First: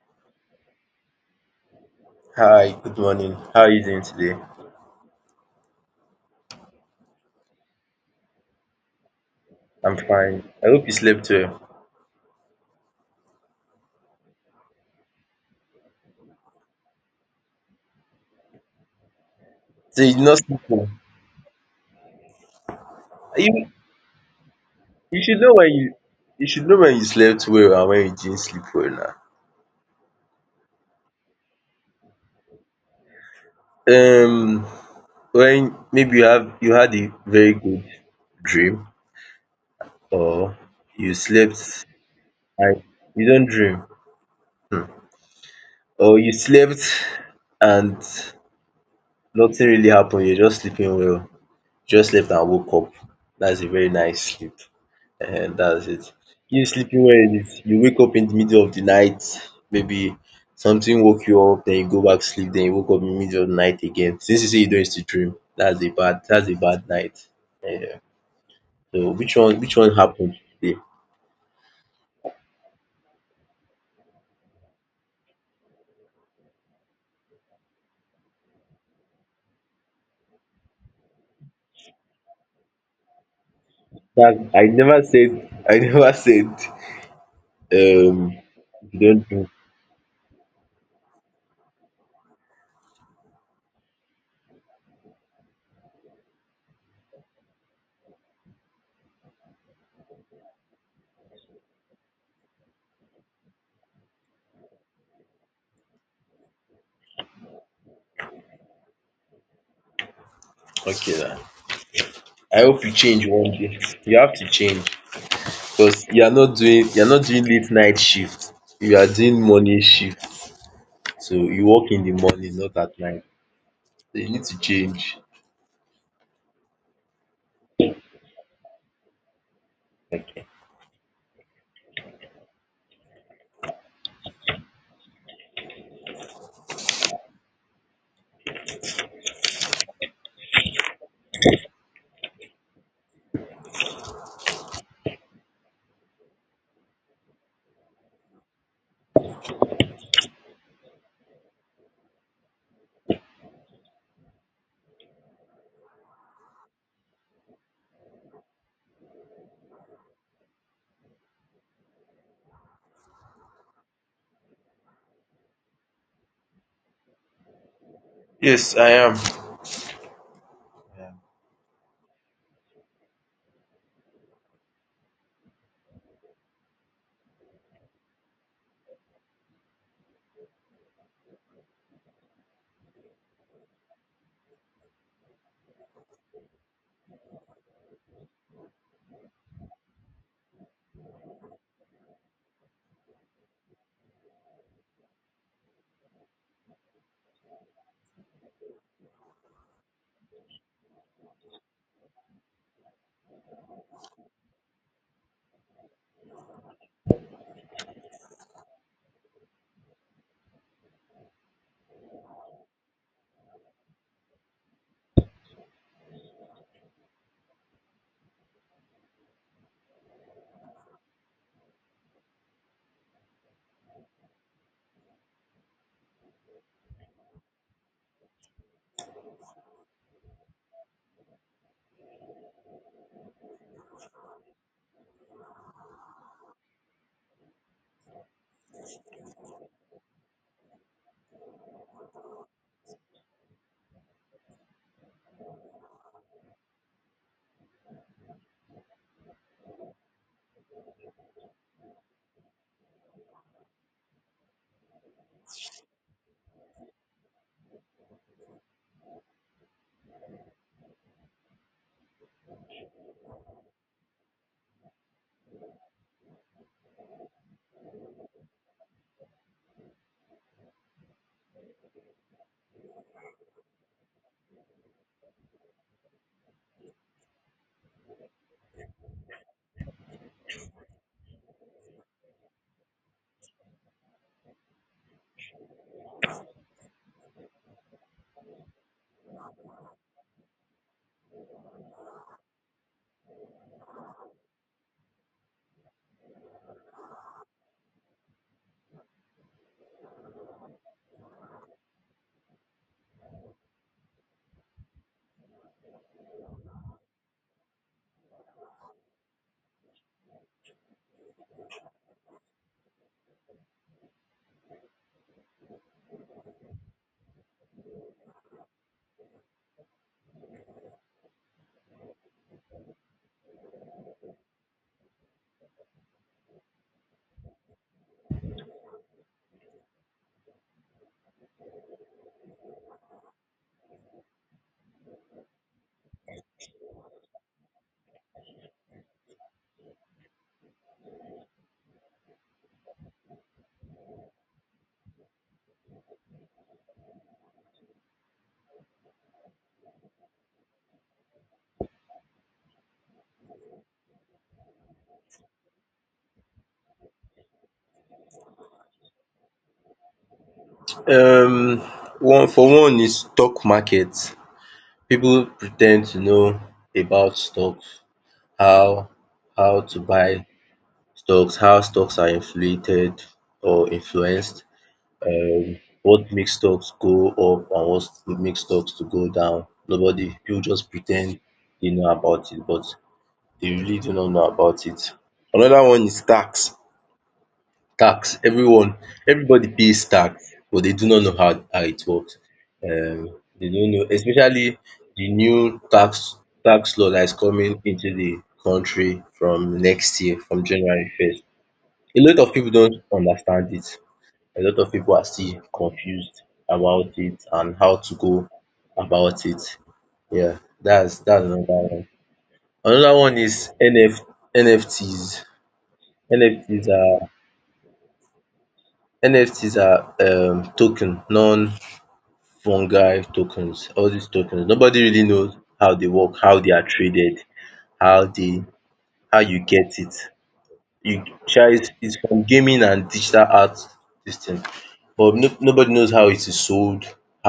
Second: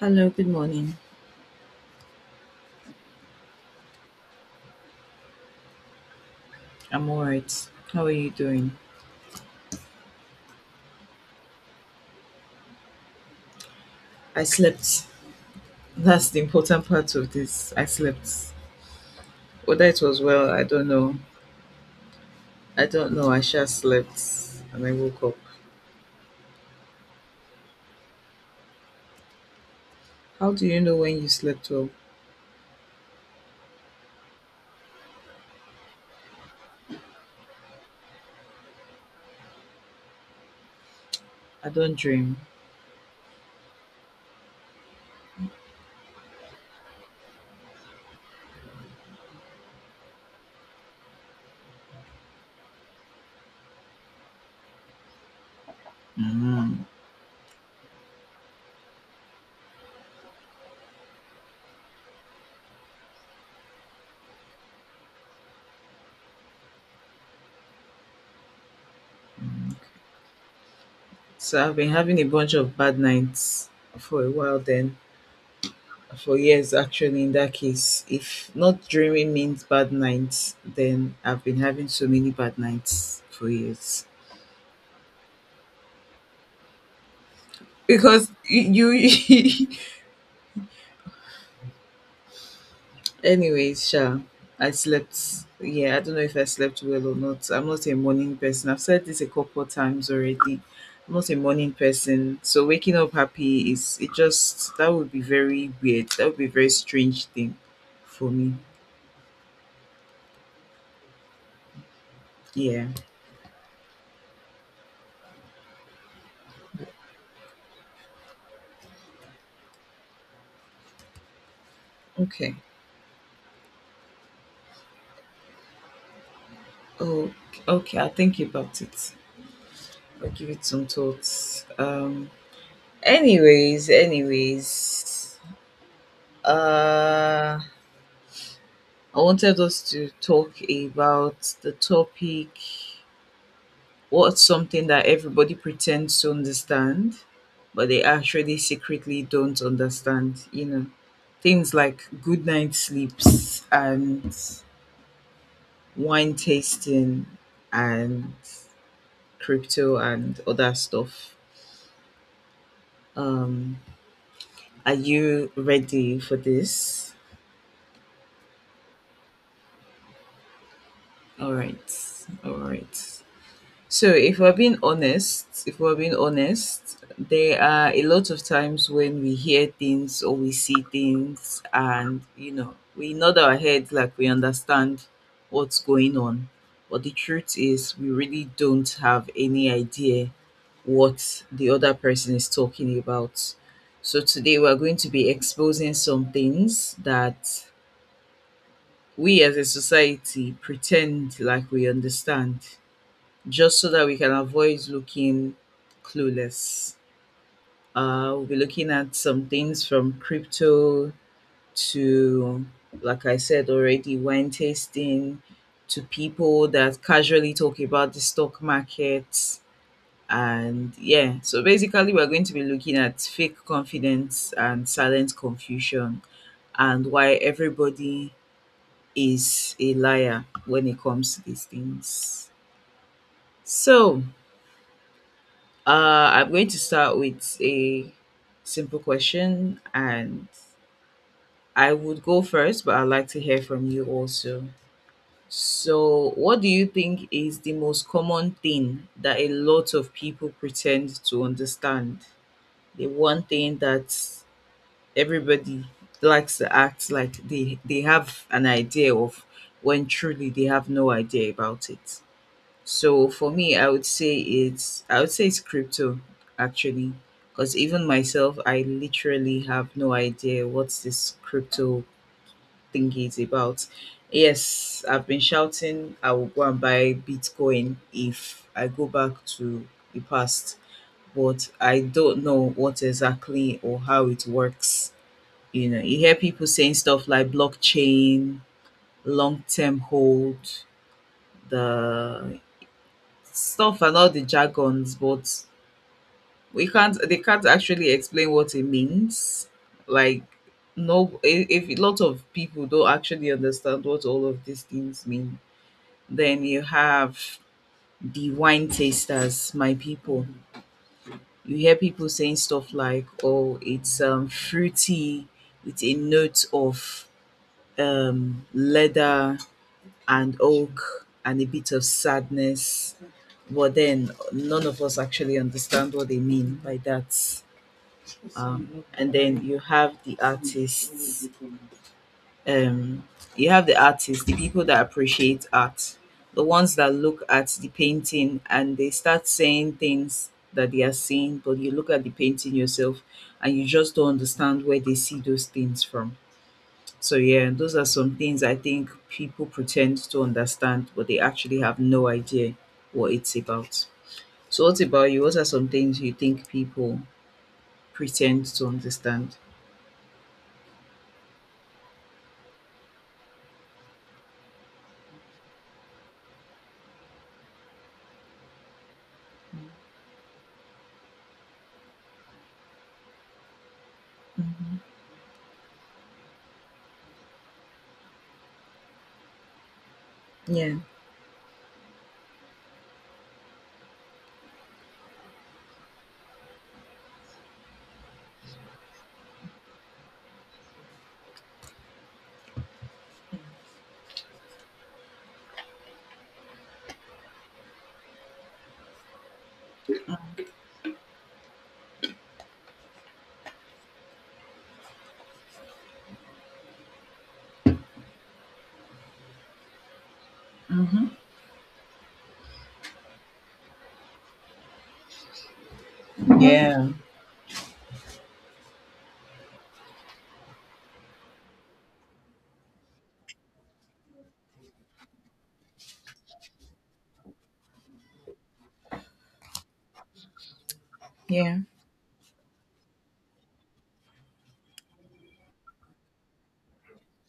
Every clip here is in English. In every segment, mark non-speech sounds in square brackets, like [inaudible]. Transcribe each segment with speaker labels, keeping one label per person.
Speaker 1: Hello, good morning.
Speaker 2: Hi, good morning. How are you doing today?
Speaker 1: I'm alright. How are you doing?
Speaker 2: I'm fine. I hope you slept well.
Speaker 1: I slept. That's the important part of this. I slept. Whether it
Speaker 2: So you
Speaker 1: was
Speaker 2: did not
Speaker 1: well,
Speaker 2: sleep
Speaker 1: I don't
Speaker 2: well.
Speaker 1: know. I don't know. I
Speaker 2: You
Speaker 1: sure slept and I
Speaker 2: you
Speaker 1: woke up.
Speaker 2: should know when you should know when you slept well and when you didn't sleep well
Speaker 1: How do you know when you slept well?
Speaker 2: now. When maybe you had a very good dream, or you
Speaker 1: I
Speaker 2: slept
Speaker 1: don't dream.
Speaker 2: and you don't dream. Hmm. Or you slept and nothing really happened, you're just sleeping well. Just slept and woke up. That's a very nice sleep. And that's it. You
Speaker 1: Mm.
Speaker 2: sleeping well is you wake up in the middle of the night, maybe something woke you up, then you go back sleep, then you woke up in the middle of the night again. Since you say you don't used to dream, that's a bad night. Yeah. So which one happened today?
Speaker 1: So I've been having a bunch of bad nights for a while then. For years actually in that case. If not dreaming means bad nights, then I've been having so many bad nights for years.
Speaker 2: That I never said, I [laughs] never said,
Speaker 1: Because
Speaker 2: um
Speaker 1: you
Speaker 2: you don't do.
Speaker 1: [laughs] Anyways, sure. I slept. Yeah, I don't know if I slept well or not. I'm not a morning person. I've said this a couple times already. I'm not a morning person. So waking up happy is it just that would be very weird. That would be a very strange thing for me.
Speaker 2: Okay na. I hope
Speaker 1: Yeah.
Speaker 2: you change one day. You have to change because you are not doing late night shift. You are doing morning shift. So you work in the
Speaker 1: Okay.
Speaker 2: morning, not at night. So you need to change.
Speaker 1: Oh, okay. I'll think about it. I'll give it some thoughts. Anyways, anyways. Uh, I wanted us to talk about the topic. What's something that everybody pretends to understand, but they actually secretly don't understand? You know, things like good night sleeps and wine tasting and crypto and other stuff. Um, are you ready for this?
Speaker 2: Yes, I am.
Speaker 1: All right, all right. So if we're being honest, if we're being honest, there are a lot of times when we hear things or we see things and you know, we nod our heads like we understand what's going on. But the truth is we really don't have any idea what the other person is talking about. So today we're going to be exposing some things that we as a society pretend like we understand just so that we can avoid looking clueless. We'll be looking at some things from crypto to, like I said already, wine tasting to people that casually talk about the stock market. And yeah, so basically, we're going to be looking at fake confidence and silent confusion and why everybody is a liar when it comes to these things. So, I'm going to start with a simple question, and I would go first, but I'd like to hear from you also. So, what do you think is the most common thing that a lot of people pretend to understand? The one thing that everybody likes to act like they have an idea of when truly they have no idea about it. So for me, I would say it's crypto actually, because even myself, I literally have no idea what this crypto thingy is about. Yes, I've been shouting I will go and buy Bitcoin if I go back to the past, but I don't know what exactly or how it works. You know, you hear people saying stuff like blockchain, long term hold, the stuff and all the jargons, but we can't. They can't actually explain what it means. Like, no, if a lot of people don't actually understand what all of these things mean, then you have the wine tasters, my people. You hear people saying stuff like, "Oh, it's fruity with a note of leather and oak and a bit of sadness." But then none of us actually understand what they mean by that. And then you have the artists. Um, you have the artists, the people that appreciate art, the ones that look at the painting and they start saying things that they are seeing, but you look at the painting yourself and you just don't understand where they see those things from. So yeah, those are some things I think people pretend to understand, but they actually have no idea what it's about. So what about you? What are some things you think people pretend to understand?
Speaker 2: Um, one for one is stock market. People pretend to know about stocks, how how to buy stocks, how stocks are inflated or influenced, what makes stocks go up and what makes stocks to go down. Nobody, people just
Speaker 1: Yeah.
Speaker 2: pretend they know about it, but they really do not know about it. Another one is tax. Tax, everyone, everybody pays tax, but they do not know how it works. Um, they don't know, especially the new tax law that is coming into the country from next year, from January 1st. A lot of people don't understand it. A lot of people are still confused about it and how to go about it. Yeah, that's another one. Another one is N F N F Ts NF, Ts
Speaker 1: Yeah.
Speaker 2: are NFTs are token, non-fungi tokens. All these tokens, nobody really knows how they work, how they are traded, how they how you get it. You sha
Speaker 1: Yeah.
Speaker 2: it's from gaming and digital art, this thing, but no nobody knows how it is sold,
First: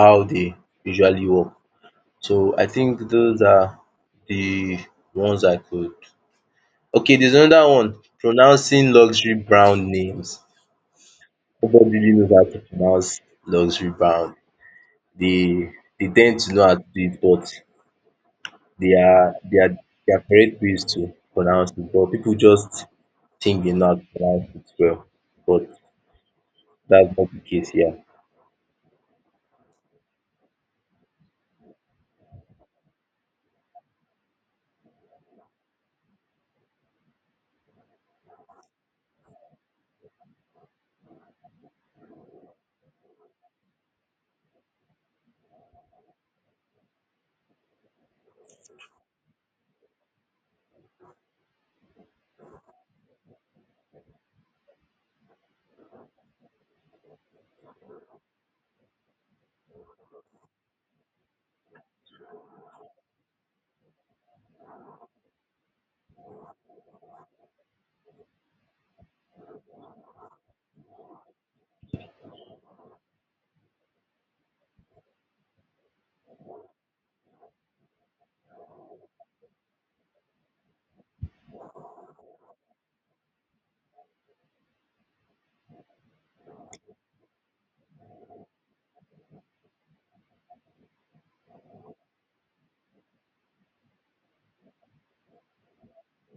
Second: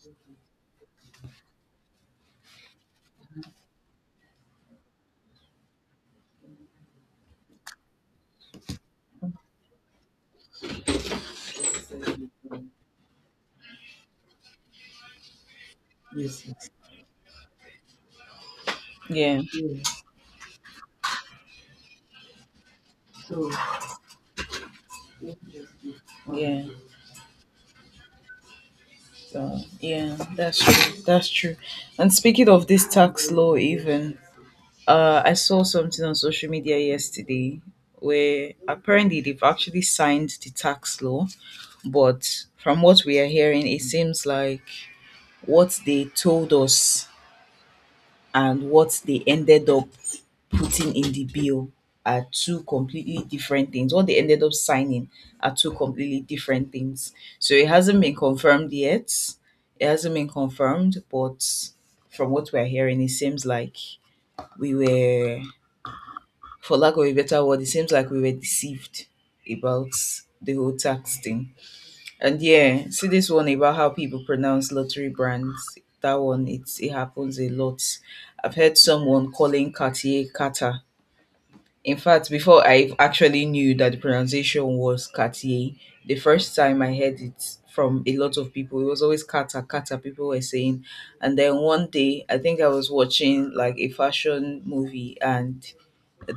Speaker 2: how they usually work. So I think those are the ones I could. Okay, there's another one, pronouncing luxury brand names. Nobody really knows how to pronounce luxury brand, they they tend
Speaker 1: Yes.
Speaker 2: to know how to do it, but
Speaker 1: Yeah.
Speaker 2: they are there are correct ways to pronounce it, but people just think they know how to pronounce it well, but
Speaker 1: Yeah.
Speaker 2: that's not the case here.
Speaker 1: So yeah, that's true. That's true. And speaking of this tax law, even I saw something on social media yesterday where apparently they've actually signed the tax law. But from what we are hearing, it seems like what they told us and what they ended up putting in the bill are two completely different things. What they ended up signing are two completely different things. So it hasn't been confirmed yet. It hasn't been confirmed, but from what we're hearing, it seems like we were, for lack of a better word, it seems like we were deceived about the whole tax thing. And yeah, see this one about how people pronounce lottery brands. That one, it happens a lot. I've heard someone calling Cartier Kata. In fact, before I actually knew that the pronunciation was Cartier, the first time I heard it from a lot of people, it was always Kata Kata. People were saying, and then one day, I think I was watching like a fashion movie, and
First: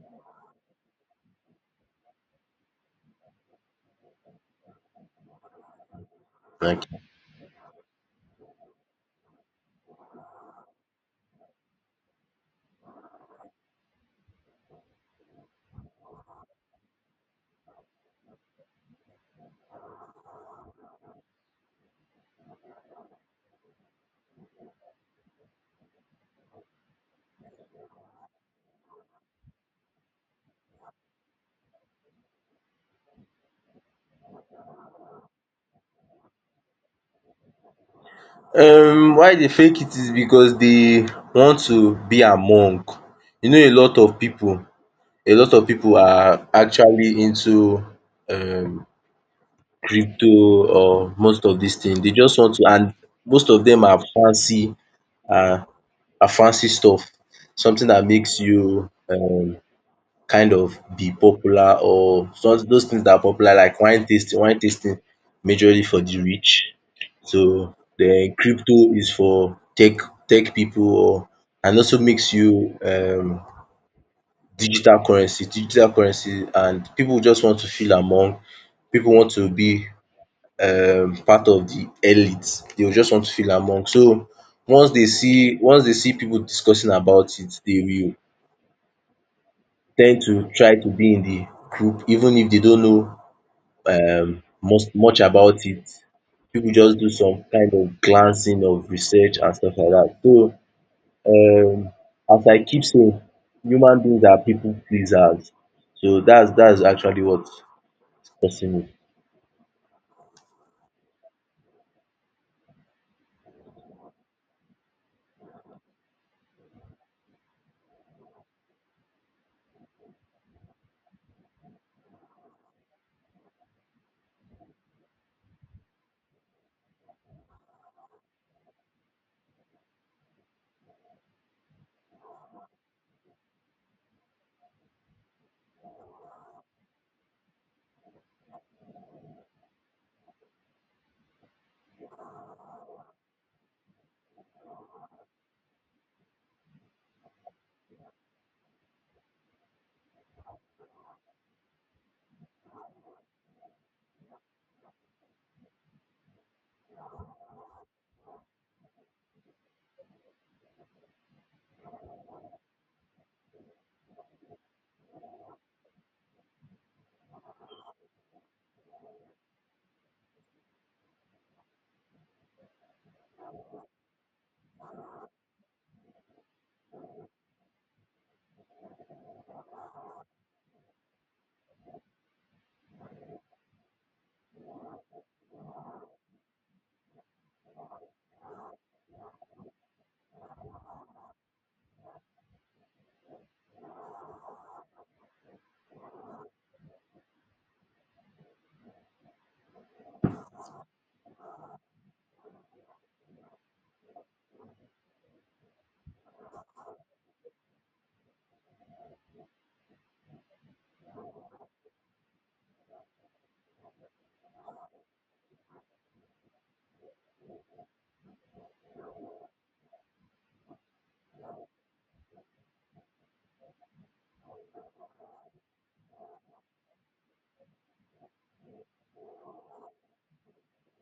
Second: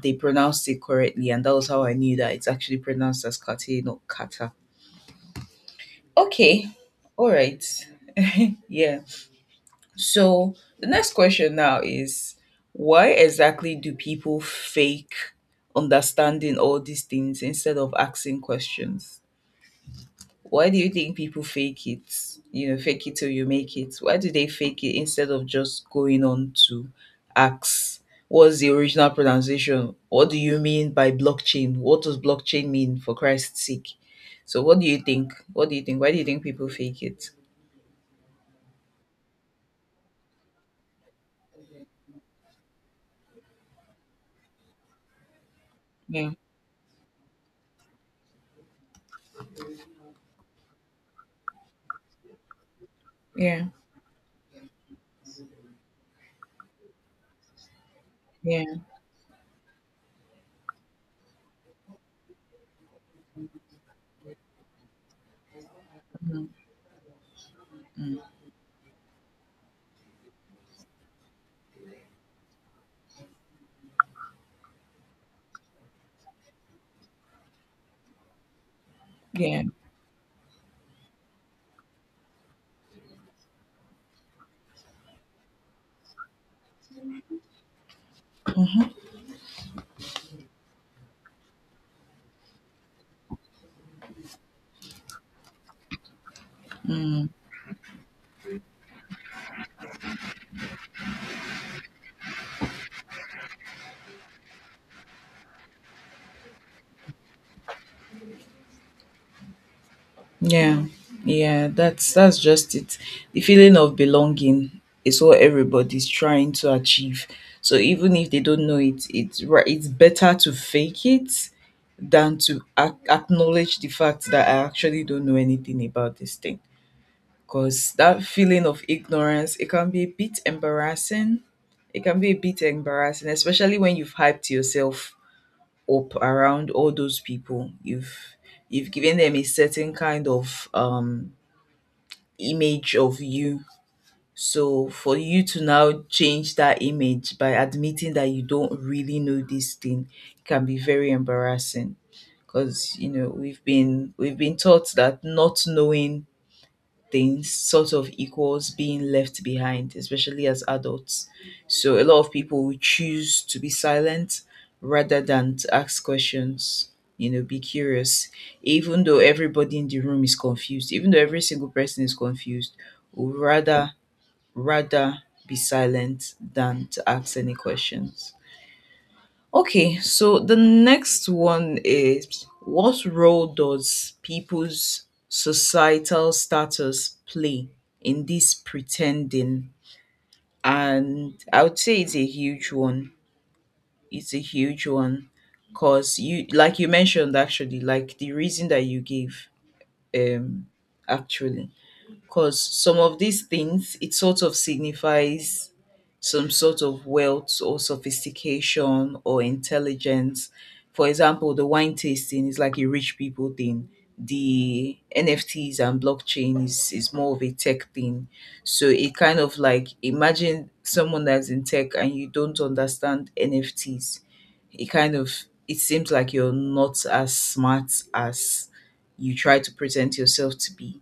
Speaker 1: they pronounced it correctly, and that was how I knew that it's actually pronounced as Cartier, not Kata. Okay.
Speaker 2: Thank
Speaker 1: All right. [laughs] yeah. So the next question now is why exactly do people fake understanding all these things instead of asking questions? Why do you think people fake it? You know, fake it till you make it. Why do they fake it instead of just going on to ask what's the original pronunciation? What do you mean by blockchain? What does blockchain mean for Christ's sake? So what do you think? What do you think? Why do you think people fake it?
Speaker 2: you. Why they fake it is because they want to be among. You know, a lot of people
Speaker 1: Yeah,
Speaker 2: are actually into um crypto or most of these things. They just want to, and most of
Speaker 1: yeah,
Speaker 2: them are fancy, and a fancy stuff, something that makes
Speaker 1: yeah,
Speaker 2: you, kind of be popular, or some, those things that are popular like wine tasting. Wine tasting majorly for the
Speaker 1: mhm,
Speaker 2: rich. So
Speaker 1: mm,
Speaker 2: then crypto is for tech people, or and also makes you, digital currency. Digital currency, and people just want to feel among, people want to
Speaker 1: yeah,
Speaker 2: be part of the elite. They will just want to feel among. So once they see people discussing about it, they will
Speaker 1: mhm,
Speaker 2: tend to try to be in the group, even if they don't know, most much about it. People just do some kind of glancing of research and stuff like that. So, um as I keep saying, human beings are people pleasers. So that's actually what's causing it.
Speaker 1: yeah, yeah. That's just it. The feeling of belonging is what everybody's trying to achieve. So even if they don't know it, it's right. It's better to fake it than to acknowledge the fact that I actually don't know anything about this thing. Because that feeling of ignorance, it can be a bit embarrassing. It can be a bit embarrassing, especially when you've hyped yourself up around all those people you've given them a certain kind of image of you, so for you to now change that image by admitting that you don't really know this thing can be very embarrassing because you know we've been taught that not knowing things sort of equals being left behind, especially as adults. So a lot of people will choose to be silent rather than to ask questions, you know, be curious. Even though everybody in the room is confused, even though every single person is confused, would rather rather be silent than to ask any questions. Okay, so the next one is what role does people's societal status play in this pretending? And I would say it's a huge one. It's a huge one because you, like you mentioned, actually, like the reason that you gave, um, actually because some of these things it sort of signifies some sort of wealth or sophistication or intelligence. For example, the wine tasting is like a rich people thing. The NFTs and blockchain is, more of a tech thing, so it kind of, like, imagine someone that's in tech and you don't understand NFTs. It kind of, it seems like you're not as smart as you try to present yourself to be,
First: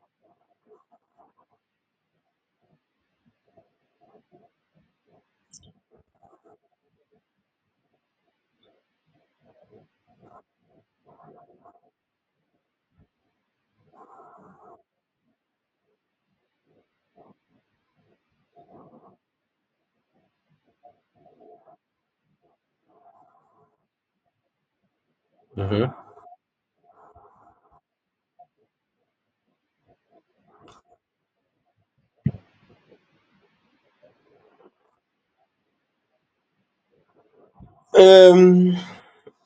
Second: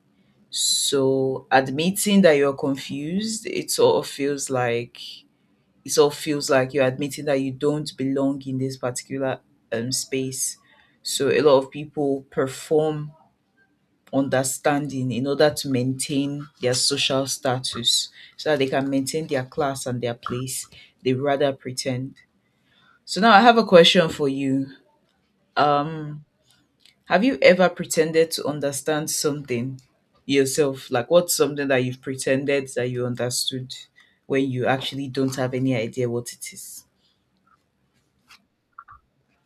Speaker 1: so admitting that you're confused, it sort of feels like you're admitting that you don't belong in this particular space. So a lot of people perform understanding in order to maintain their social status so that they can maintain their class and their place. They rather pretend. So now I have a question for you.
Speaker 2: Mhm.
Speaker 1: Um Have you ever pretended to understand something yourself? Like, what's something that you've pretended that you understood when you actually don't have any idea what it is?
Speaker 2: Um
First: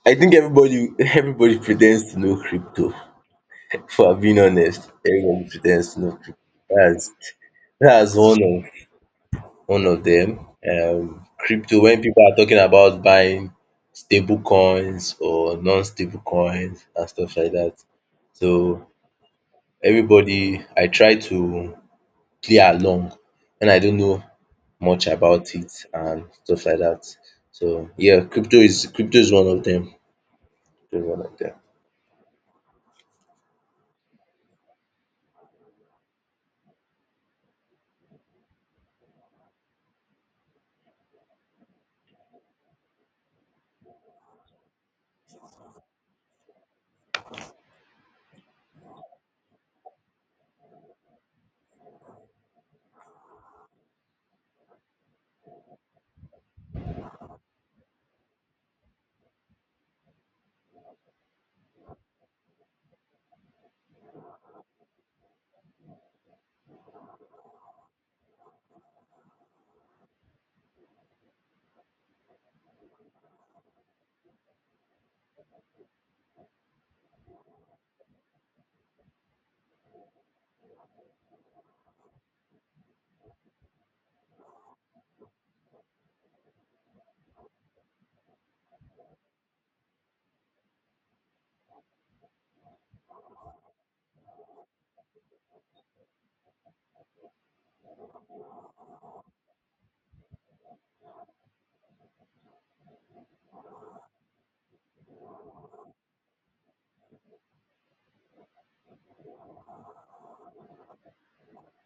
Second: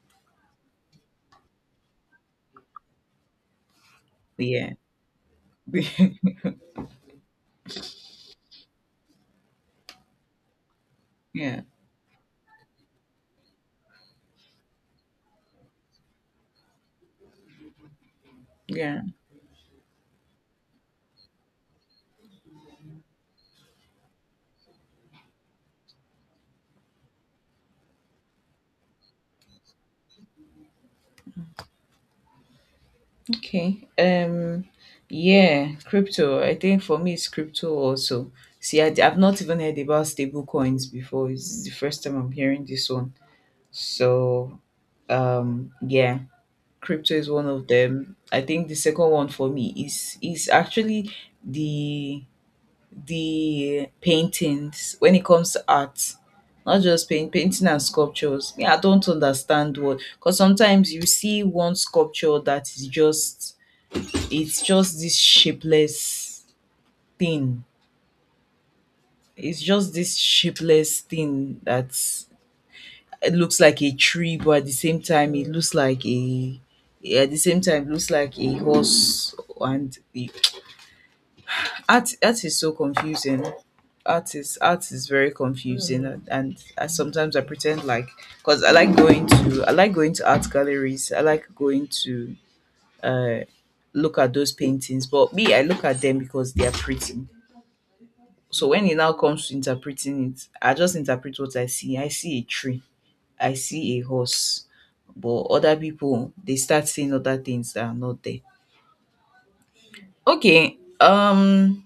Speaker 2: I think everybody pretends to know crypto. [laughs] For being
Speaker 1: Yeah.
Speaker 2: honest, everybody pretends to know
Speaker 1: [laughs]
Speaker 2: crypto. That's that's one of them.
Speaker 1: yeah.
Speaker 2: Crypto. When people are talking about buying stable coins or non-stable coins and stuff like that, so
Speaker 1: Yeah.
Speaker 2: everybody, I try to play along when I don't know much about it and stuff like that. So yeah, crypto is one of them. Crypto is one of them.
Speaker 1: Okay. Yeah, crypto. I think for me, it's crypto also. See, I have not even heard about stable coins before. It's the first time I'm hearing this one. So, yeah. Crypto is one of them. I think the second one for me is actually the the paintings when it comes to art. Not just paint, painting and sculptures. Yeah, I don't understand what, because sometimes you see one sculpture that is just, it's just this shapeless thing. It's just this shapeless thing that it looks like a tree, but at the same time, it looks like a, yeah, at the same time, it looks like a horse. And the art is so confusing. Art is very confusing, and, I, sometimes I pretend like because I like going to art galleries. I like going to uh, look at those paintings, but me I look at them because they are pretty. So when it now comes to interpreting it, I just interpret what I see. I see a tree. I see a horse. But other people, they start seeing other things that are not there. Okay. um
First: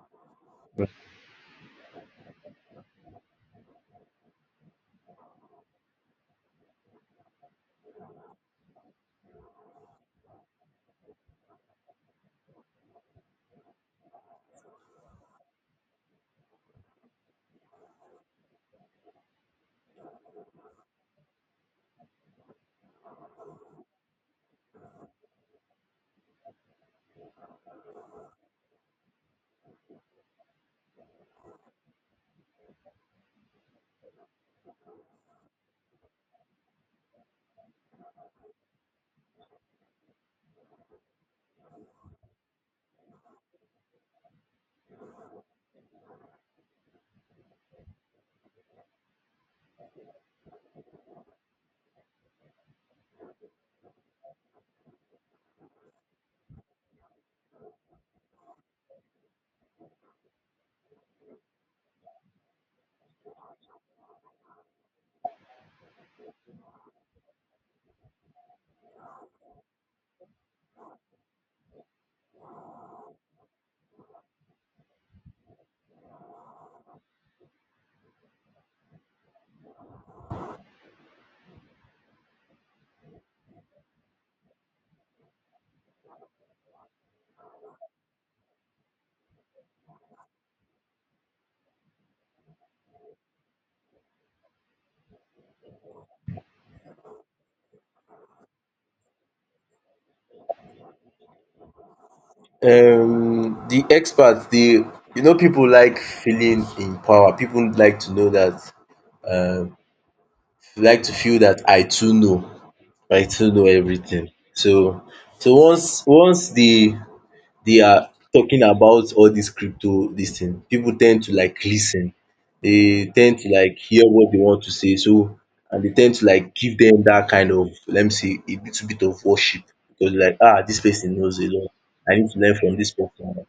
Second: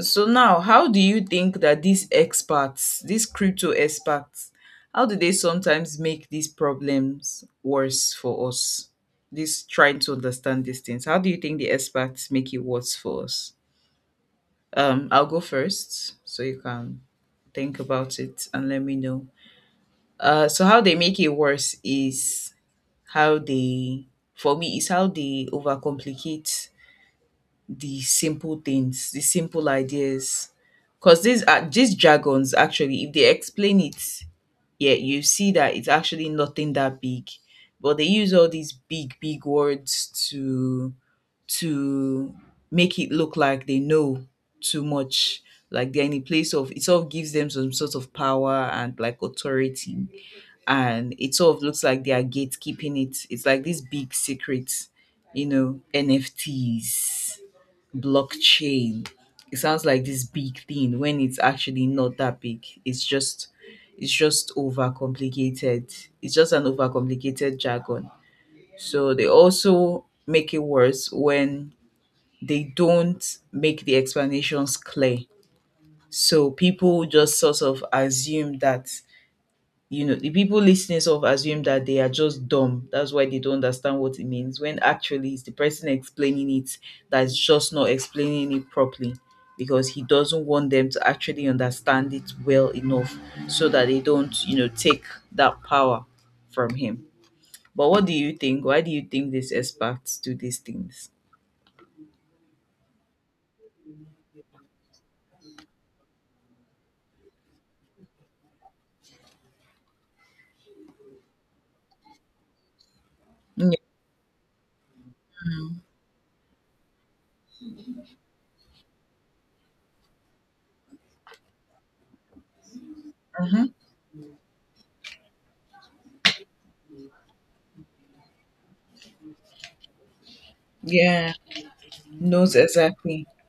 Speaker 1: so now, how do you think that these crypto experts, how do they sometimes make these problems worse for us, this trying to understand these things? How do you think the experts make it worse for us? I'll go first so you can think about it and let me know. So how they make it worse is how they, for me, is how they overcomplicate the simple things, the simple ideas. Because these jargons, actually, if they explain it, yeah, you see that it's actually nothing that big. But they use all these big, big words to to make it look like they know too much. Like they're in a place of, it sort of gives them some sort of power and like authority, and it sort of looks like they are gatekeeping it. It's like this big secret, you know, NFTs, blockchain. It sounds like this big thing when it's actually not that big. It's just overcomplicated. It's just an overcomplicated jargon. So they also make it worse when they don't make the explanations clear. So people just sort of assume that, the people listening sort of assume that they are just dumb, that's why they don't understand what it means, when actually it's the person explaining it that's just not explaining it properly, because he doesn't want them to actually understand it well enough, so that they don't, take that power from him. But what do you think? Why do you think these experts do these things?
Speaker 2: The experts the you know, people like feeling in power. People like to know that, um like to feel that I too know
Speaker 1: Yeah.
Speaker 2: everything. So once they are talking about all this crypto, this thing. People tend to like listen. They tend to
Speaker 1: Uh-huh.
Speaker 2: like hear what they want to say. So and they tend to like give them that kind of, let me say, a little bit of worship because, like, this person
Speaker 1: Yeah.
Speaker 2: knows a lot. I need to learn
Speaker 1: Knows
Speaker 2: from this
Speaker 1: exactly.
Speaker 2: person.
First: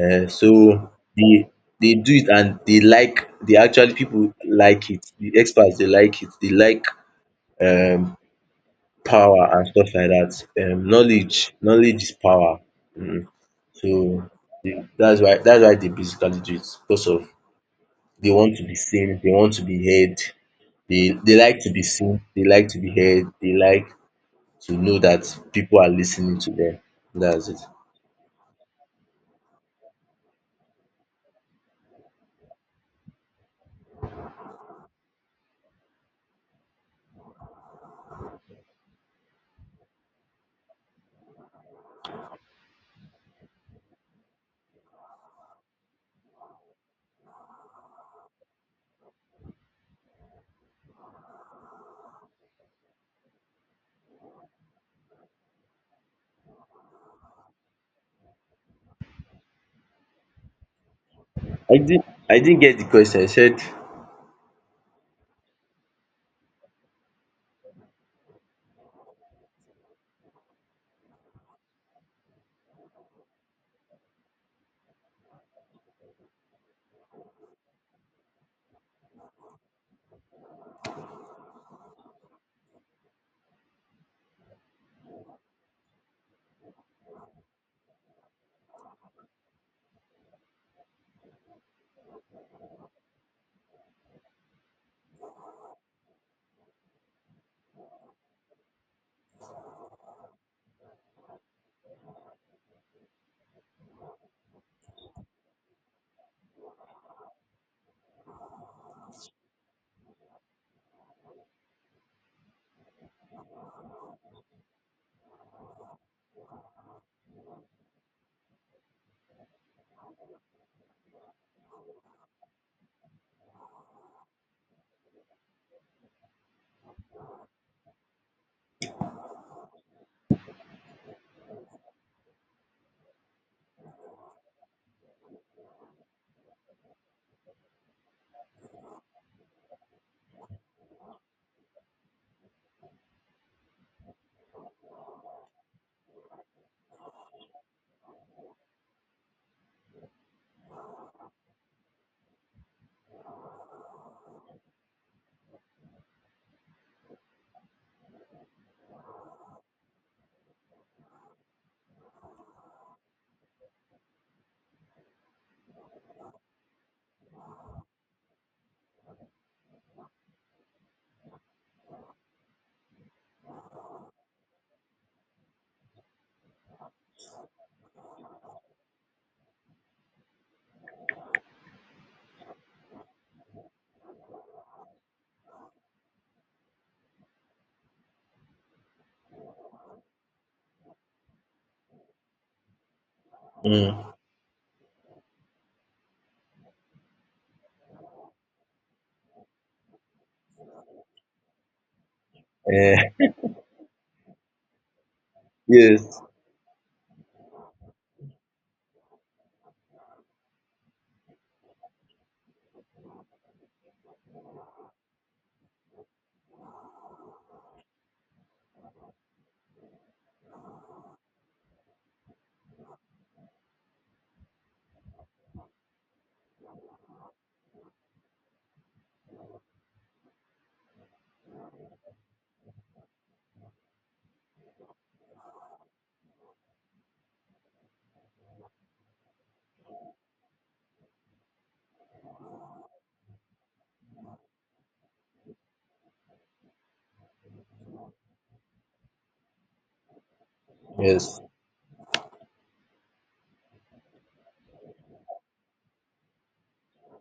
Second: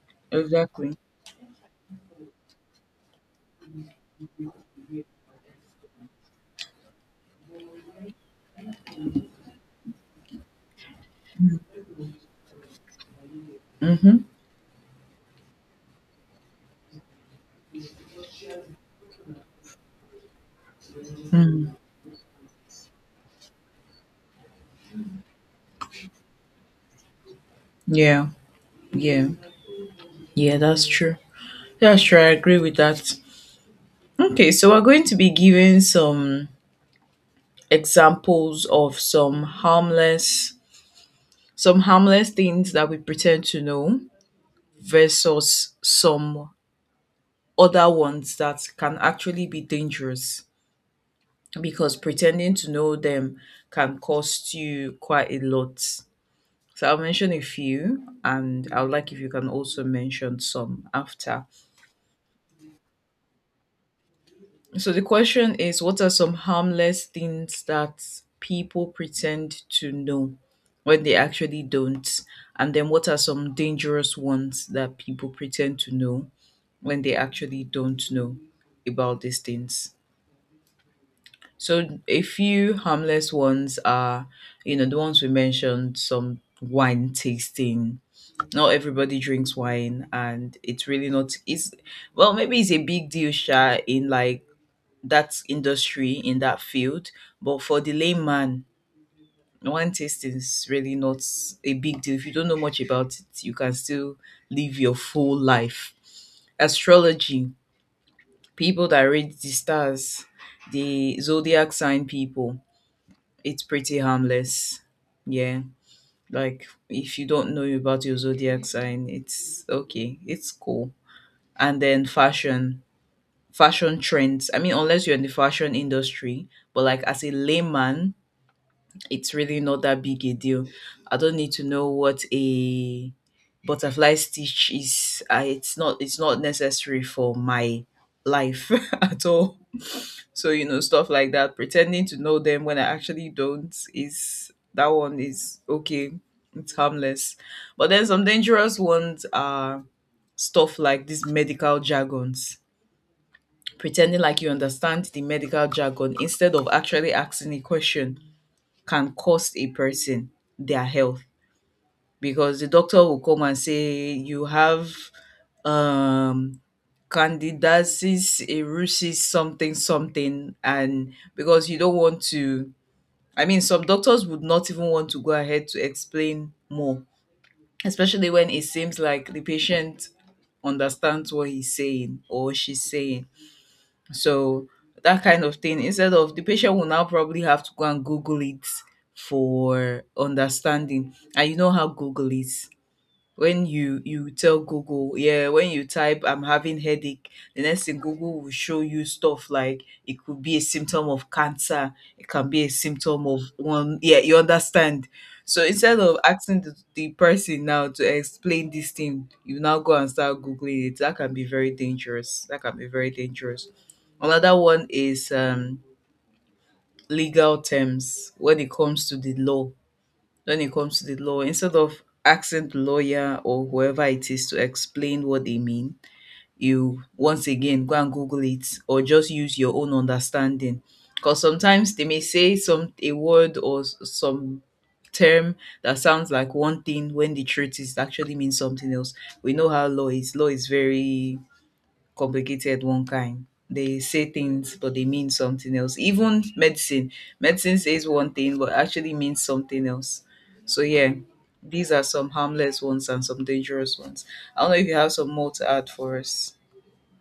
Speaker 2: So
Speaker 1: Exactly.
Speaker 2: they do it, and they actually people like it, the experts, they like it, they like, um power and stuff like that. Knowledge knowledge is power. um
Speaker 1: Mm-hmm.
Speaker 2: so the that's why they basically do it because of, they want to be seen, they want to be heard, they like to
Speaker 1: Mm.
Speaker 2: be seen, they like to be heard, they like to know that people are listening to them. That's it.
Speaker 1: Yeah, yeah, yeah, that's true. Yeah, sure, I agree with that. Okay, so we're going to be giving some examples of some harmless, some harmless things that we pretend to know, versus some other ones that can actually be dangerous, because pretending to know them can cost you quite a lot. So I'll mention a few, and I would like if you can also mention some after.
Speaker 2: I didn't get the question. I said,
Speaker 1: So the question is, what are some harmless things that people pretend to know when they actually don't? And then what are some dangerous ones that people pretend to know when they actually don't know about these things? So a few harmless ones are, you know, the ones we mentioned: some wine tasting. Not everybody drinks wine, and it's really not, it's well, maybe it's a big deal, Sha, in like that industry, in that field. But for the layman, wine tasting is really not a big deal. If you don't know much about it, you can still live your full life. Astrology, people that read the stars, the zodiac sign people, it's pretty harmless. Yeah. Like if you don't know about your zodiac sign, it's okay. It's cool. And then fashion, fashion trends. I mean, unless you're in the fashion industry, but like as a layman, it's really not that big a deal. I don't need to know what a butterfly stitch is. It's not necessary for my life [laughs] at all. So, you know, stuff like that. Pretending to know them when I actually don't, is — that one is okay. It's harmless. But then some dangerous ones are stuff like these medical jargons. Pretending like you understand the medical jargon instead of actually asking a question can cost a person their health, because the doctor will come and say you have um candidiasis erusis, something, something, and because you don't want to — I mean, some doctors would not even want to go ahead to explain more, especially when it seems like the patient understands what he's saying or she's saying. So that kind of thing — instead of, the patient will now probably have to go and Google it for understanding. And you know how Google is. When you
Speaker 2: mm,
Speaker 1: tell Google, yeah, when you type I'm having headache, the next thing, Google will show you stuff like it could be a symptom of cancer, it can be a
Speaker 2: eh,
Speaker 1: symptom of one, yeah, you understand. So
Speaker 2: [laughs]
Speaker 1: instead
Speaker 2: yes,
Speaker 1: of asking the person now to explain this thing, you now go and start googling it. That can be very dangerous. That can be very dangerous. Another one is legal terms. When it comes to the law, when it comes to the law, instead of asking the lawyer or whoever it is to explain what they mean, you once again go and Google it, or just use your own understanding, because sometimes they may say some a word or some term that sounds like one thing when the truth is actually means something else. We know how law is, law is very complicated, one kind. They say things, but they mean something else. Even medicine, medicine says one thing, but actually means something else. So yeah,
Speaker 2: yes.
Speaker 1: these are some harmless ones and some dangerous ones. I don't know if you have some more to add for us.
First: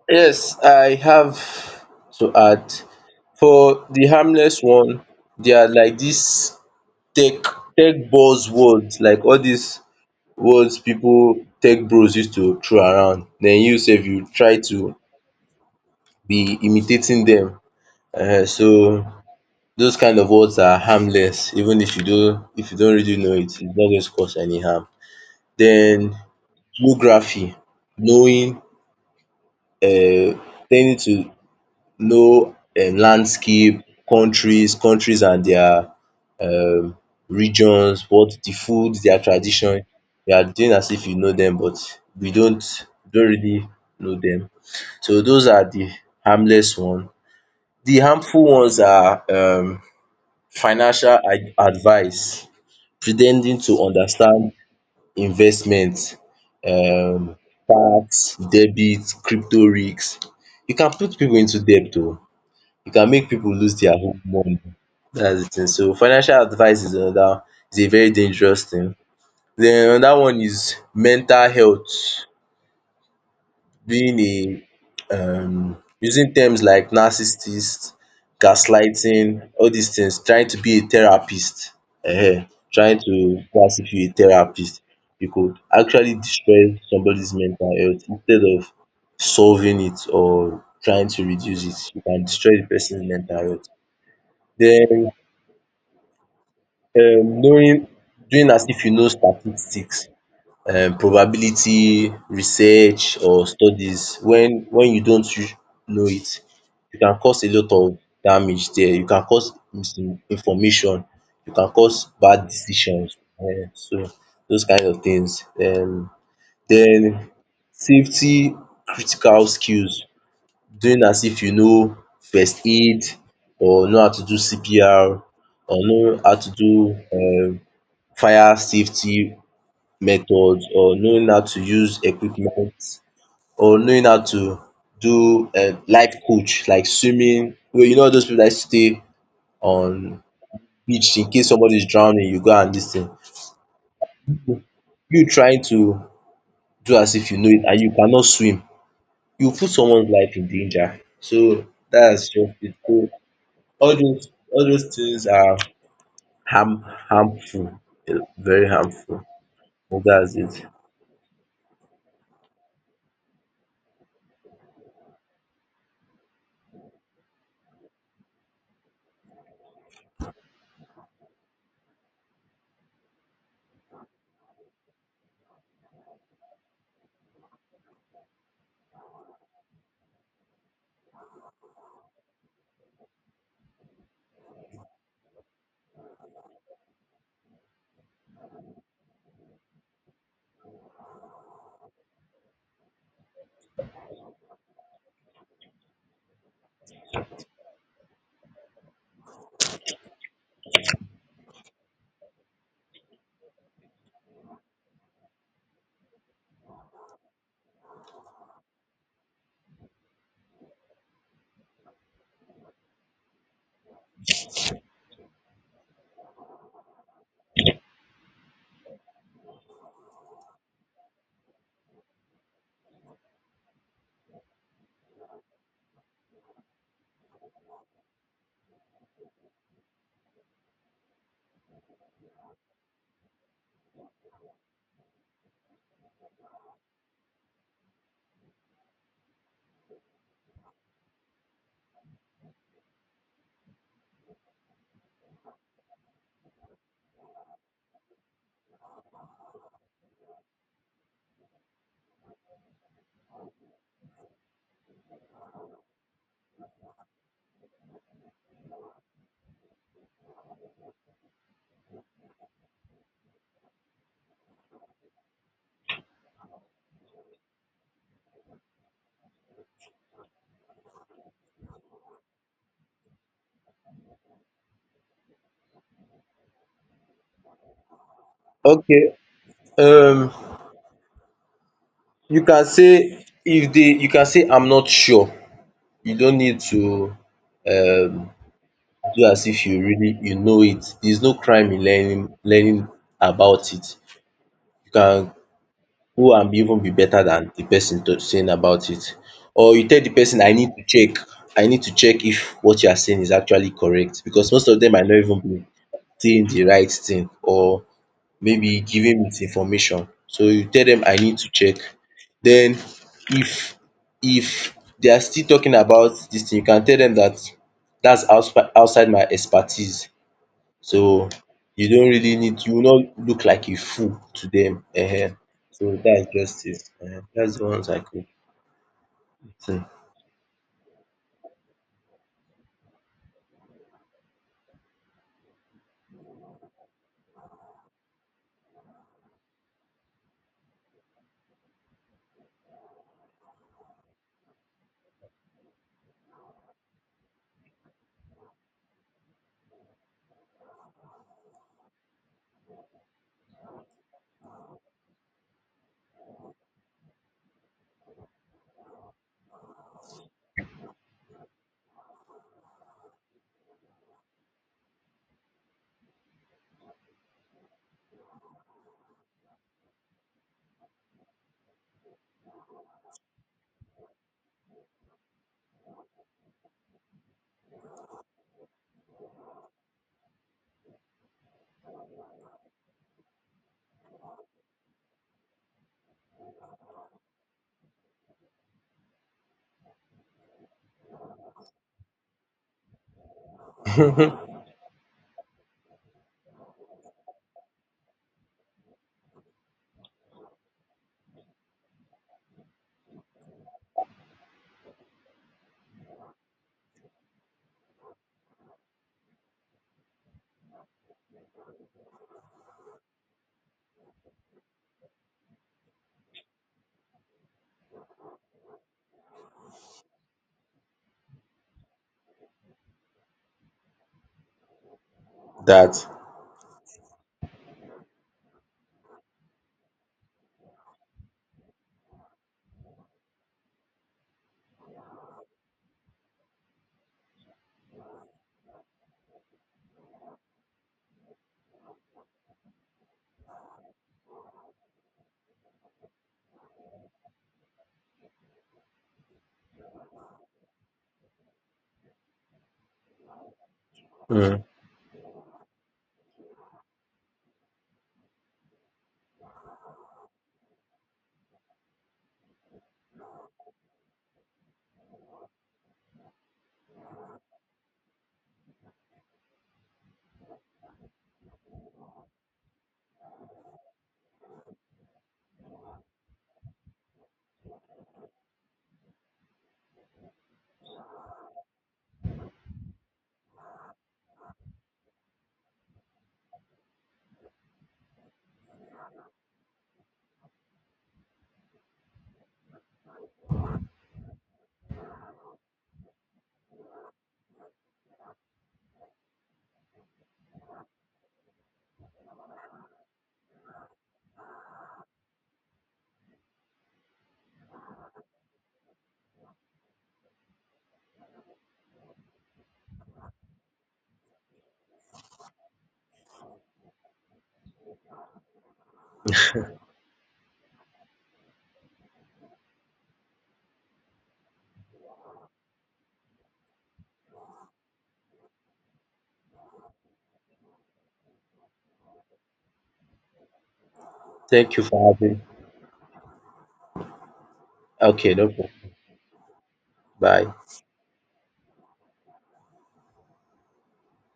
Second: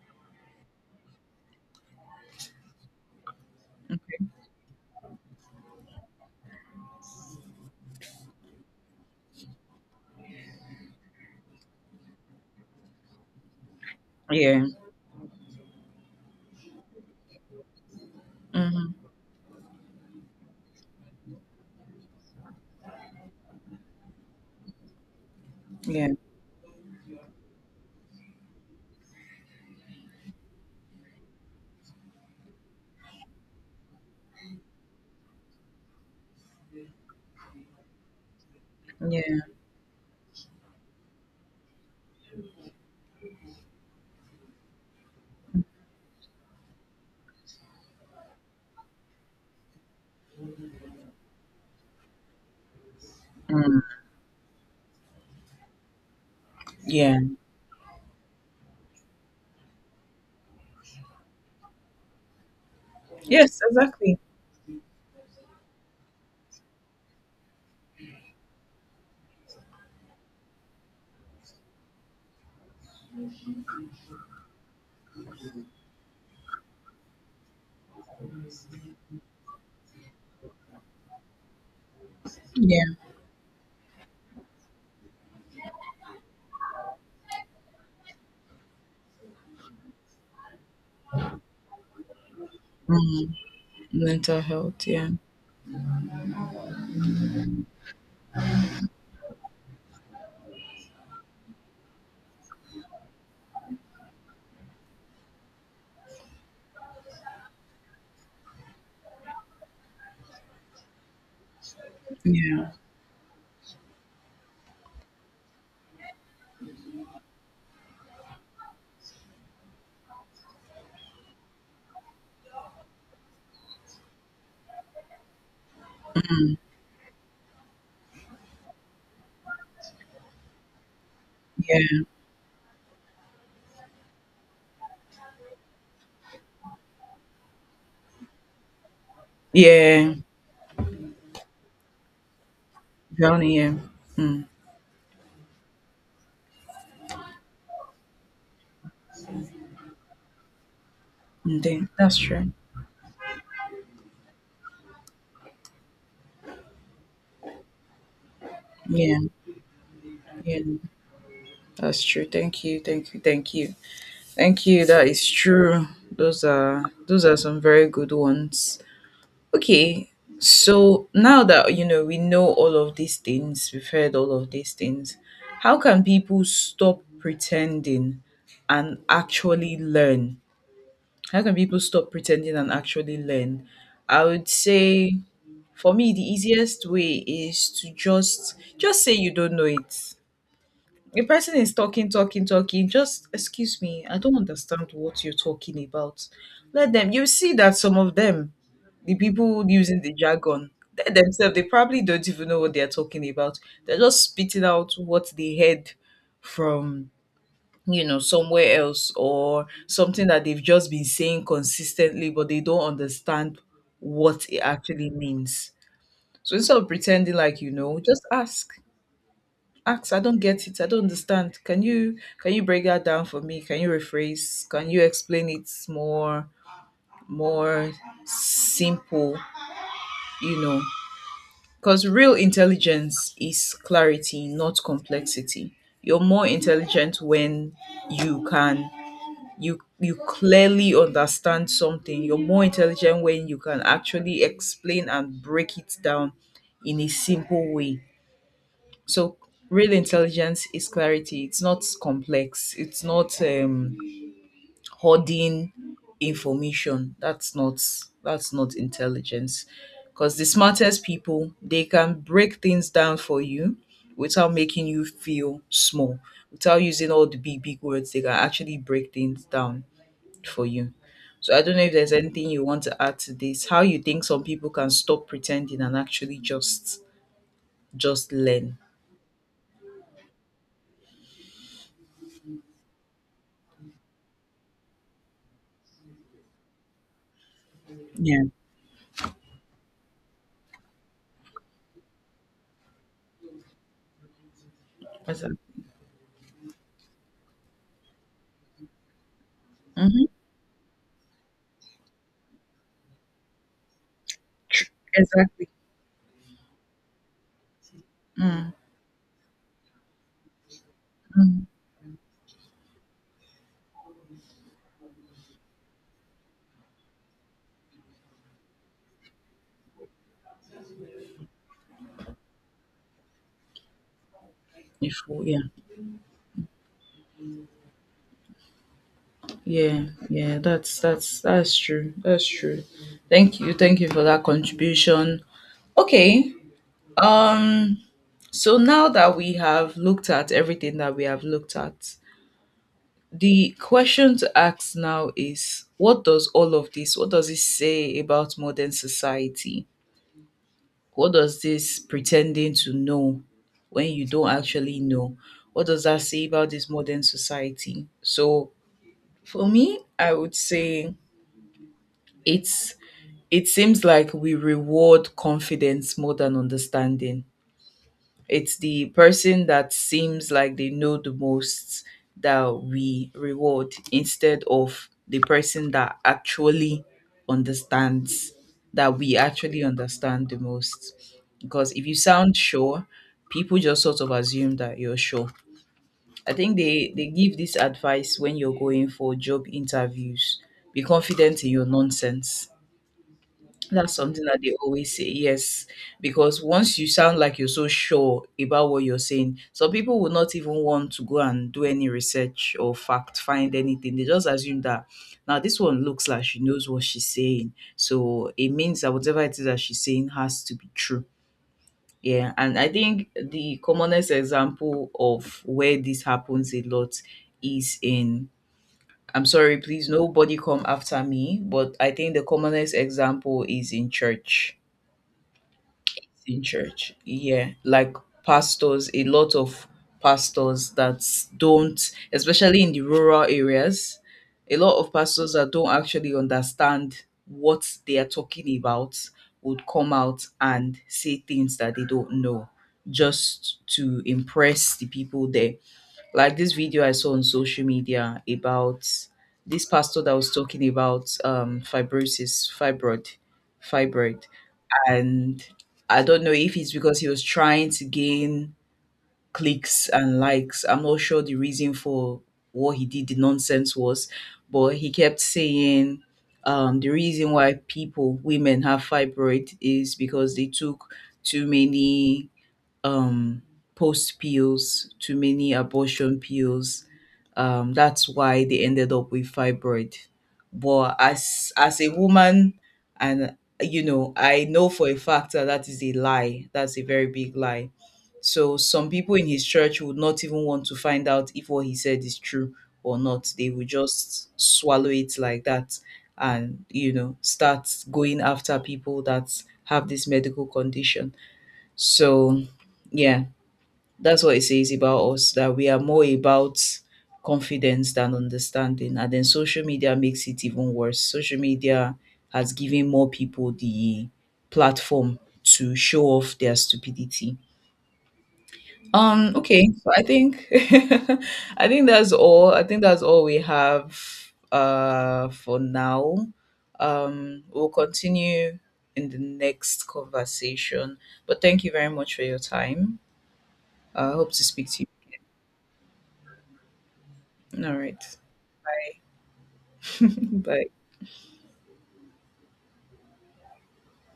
Speaker 2: Yes, I have to add. For the
Speaker 1: [laughs]
Speaker 2: harmless one, they are like this tech tech buzzwords, like all these words, people, tech bros used to throw around, then you sef you try
Speaker 1: Yeah.
Speaker 2: to be imitating them. So
Speaker 1: Hmm.
Speaker 2: those kind of words are harmless. Even if you don't really know it, it's not going to cause any harm. Then
Speaker 1: Yeah.
Speaker 2: geography, knowing, ten to know, landscape, countries and their, um regions, what the food, their
Speaker 1: Yeah.
Speaker 2: tradition, you are doing as if you know them, but you don't really know them. So those are the harmless one. The harmful ones are, financial advice, pretending
Speaker 1: Mm.
Speaker 2: to understand investment,
Speaker 1: Yeah.
Speaker 2: um tax, debit, crypto risk. You can put pipu into debt oo. You can make people
Speaker 1: Yes,
Speaker 2: lose their whole
Speaker 1: exactly.
Speaker 2: money. That's the thing. So financial advice is another, is a very dangerous thing. Then another one is mental health. Being a Using terms like narcissist, gaslighting, all these things, trying to be a therapist, um
Speaker 1: Yeah.
Speaker 2: trying to go, if you a therapist, you could actually destroy somebody's mental health instead of solving it or trying to reduce it, you can destroy the person's
Speaker 1: Mm.
Speaker 2: mental health.
Speaker 1: Mental health. Yeah.
Speaker 2: Then. Knowing doing as if you know statistics, probability, research or studies when you don't know it, you can cause a lot of damage there, you can cause misinformation, you can cause bad
Speaker 1: Yeah.
Speaker 2: decisions. So those kind of things. Then safety critical skills, doing as if you know first aid, or know how to do CPR, or know how to do, fire safety methods, or knowing how to
Speaker 1: Yeah.
Speaker 2: use equipment, or knowing how to do, life coach, like swimming. Well, you know those people that stay
Speaker 1: Yeah.
Speaker 2: on beach in case somebody is drowning, you go and this thing,
Speaker 1: Drowning. Yeah. Mm.
Speaker 2: you trying to do as if you know it, and you cannot swim, you put someone's life in danger.
Speaker 1: Mm,
Speaker 2: So
Speaker 1: then — that's
Speaker 2: that's
Speaker 1: true.
Speaker 2: just it. So all those things are harmful, very
Speaker 1: Yeah.
Speaker 2: harmful. So that's
Speaker 1: Yeah.
Speaker 2: it.
Speaker 1: That's true. Thank you. Thank you. Thank you. Thank you. That is true. Those are, those are some very good ones. Okay. So now that we know all of these things, we've heard all of these things, how can people stop pretending and actually learn? How can people stop pretending and actually learn? I would say, for me, the easiest way is to just say you don't know it. The person is talking, talking, talking. Just, excuse me, I don't understand what you're talking about. Let them — you see that some of them, the people using the jargon, they themselves, they probably don't even know what they're talking about. They're just spitting out what they heard from, you know, somewhere else, or something that they've just been saying consistently, but they don't understand what it actually means. So instead of pretending like you know, just ask, I don't get it, I don't understand. Can you break that down for me? Can you rephrase? Can you explain it more, more simple, you know? Because real intelligence is clarity, not complexity. You're more intelligent when you can, you clearly understand something. You're more intelligent when you can actually explain and break it down in a simple way. So real intelligence is clarity. It's not complex. It's not hoarding information. That's not intelligence. Because the smartest people, they can break things down for you without making you feel small. Without using all the big, big words, they can actually break things down for you. So I don't know if there's anything you want to add to this. How you think some people can stop pretending and actually just learn.
Speaker 2: Okay. um you can say, if they. You can say, I'm not sure. You don't need to, um
Speaker 1: Yeah.
Speaker 2: do as if you really, you know it. There's no crime in learning, about it. You can
Speaker 1: What's that?
Speaker 2: go and be even be better than the person to saying about it. Or you tell the
Speaker 1: Hmm?
Speaker 2: person, I need to check, if what you are saying is actually correct, because most of them might not even be
Speaker 1: Exactly.
Speaker 2: saying the right thing, or
Speaker 1: Mm.
Speaker 2: maybe giving misinformation. So you tell them, I need to
Speaker 1: Mm.
Speaker 2: check. Then, if if they are still talking about this thing, you can tell them that that's outside my expertise. So you don't really need, you will not look like a fool to them.
Speaker 1: Before, yeah,
Speaker 2: So dats just it. Dats de ones I could, think
Speaker 1: yeah, yeah. That's, that's true. That's true. Thank you for that contribution. Okay. Um. So now that we have looked at everything that we have looked at, the question to ask now is: what does all of this? What does it say about modern society? What does this pretending to know when you don't actually know — what does that say about this modern society? So for me, I would say it's, it seems like we reward confidence more than understanding. It's the person that seems like they know the most that we reward, instead of the person that actually understands, that we actually understand the most. Because if you sound sure, people just sort of assume that you're sure. I think they give this advice when you're going for job interviews: be confident in your nonsense. That's something
Speaker 2: [laughs]
Speaker 1: that they always say. Yes, because once you sound like you're so sure about what you're saying, some people will not even want to go and do any research or fact find anything. They just assume that, now this one looks like she knows what she's saying, so it means that whatever it is that she's saying has to be true. Yeah, and I think the commonest example of where this happens a lot is in — I'm sorry, please, nobody come after me, but I think the commonest example is in church.
Speaker 2: dat.
Speaker 1: In church. Yeah, like pastors, a lot of pastors that don't, especially in the rural areas, a lot of pastors that don't actually understand what they are talking about, would come out and say things that they don't know, just to impress the people there. Like this video I saw on social media about this pastor that was talking about fibroid,
Speaker 2: um.
Speaker 1: and I don't know if it's because he was trying to gain clicks and likes. I'm not sure the reason for what he did, the nonsense was, but he kept saying, the reason why people, women, have fibroid is because they took too many um, post pills, too many abortion pills. That's why they ended up with fibroid. But as a woman, and you know, I know for a fact that that is a lie. That's a very big lie. So some people in his church would not even want to find out if what he said is true or not. They would just swallow it like that, and, you know, start going after people that have this medical condition. So, yeah, that's what it says about us, that we are more about confidence than understanding. And then social media makes it even worse. Social media has given more people the platform to show off their stupidity. Okay, so I think [laughs] I think that's all. I think that's all we have for now. We'll continue in the next conversation. But thank you very much for your time. I hope to
Speaker 2: Thank you
Speaker 1: speak to
Speaker 2: for having.
Speaker 1: you. All right.
Speaker 2: Okay, no problem. Bye.
Speaker 1: [laughs] Bye.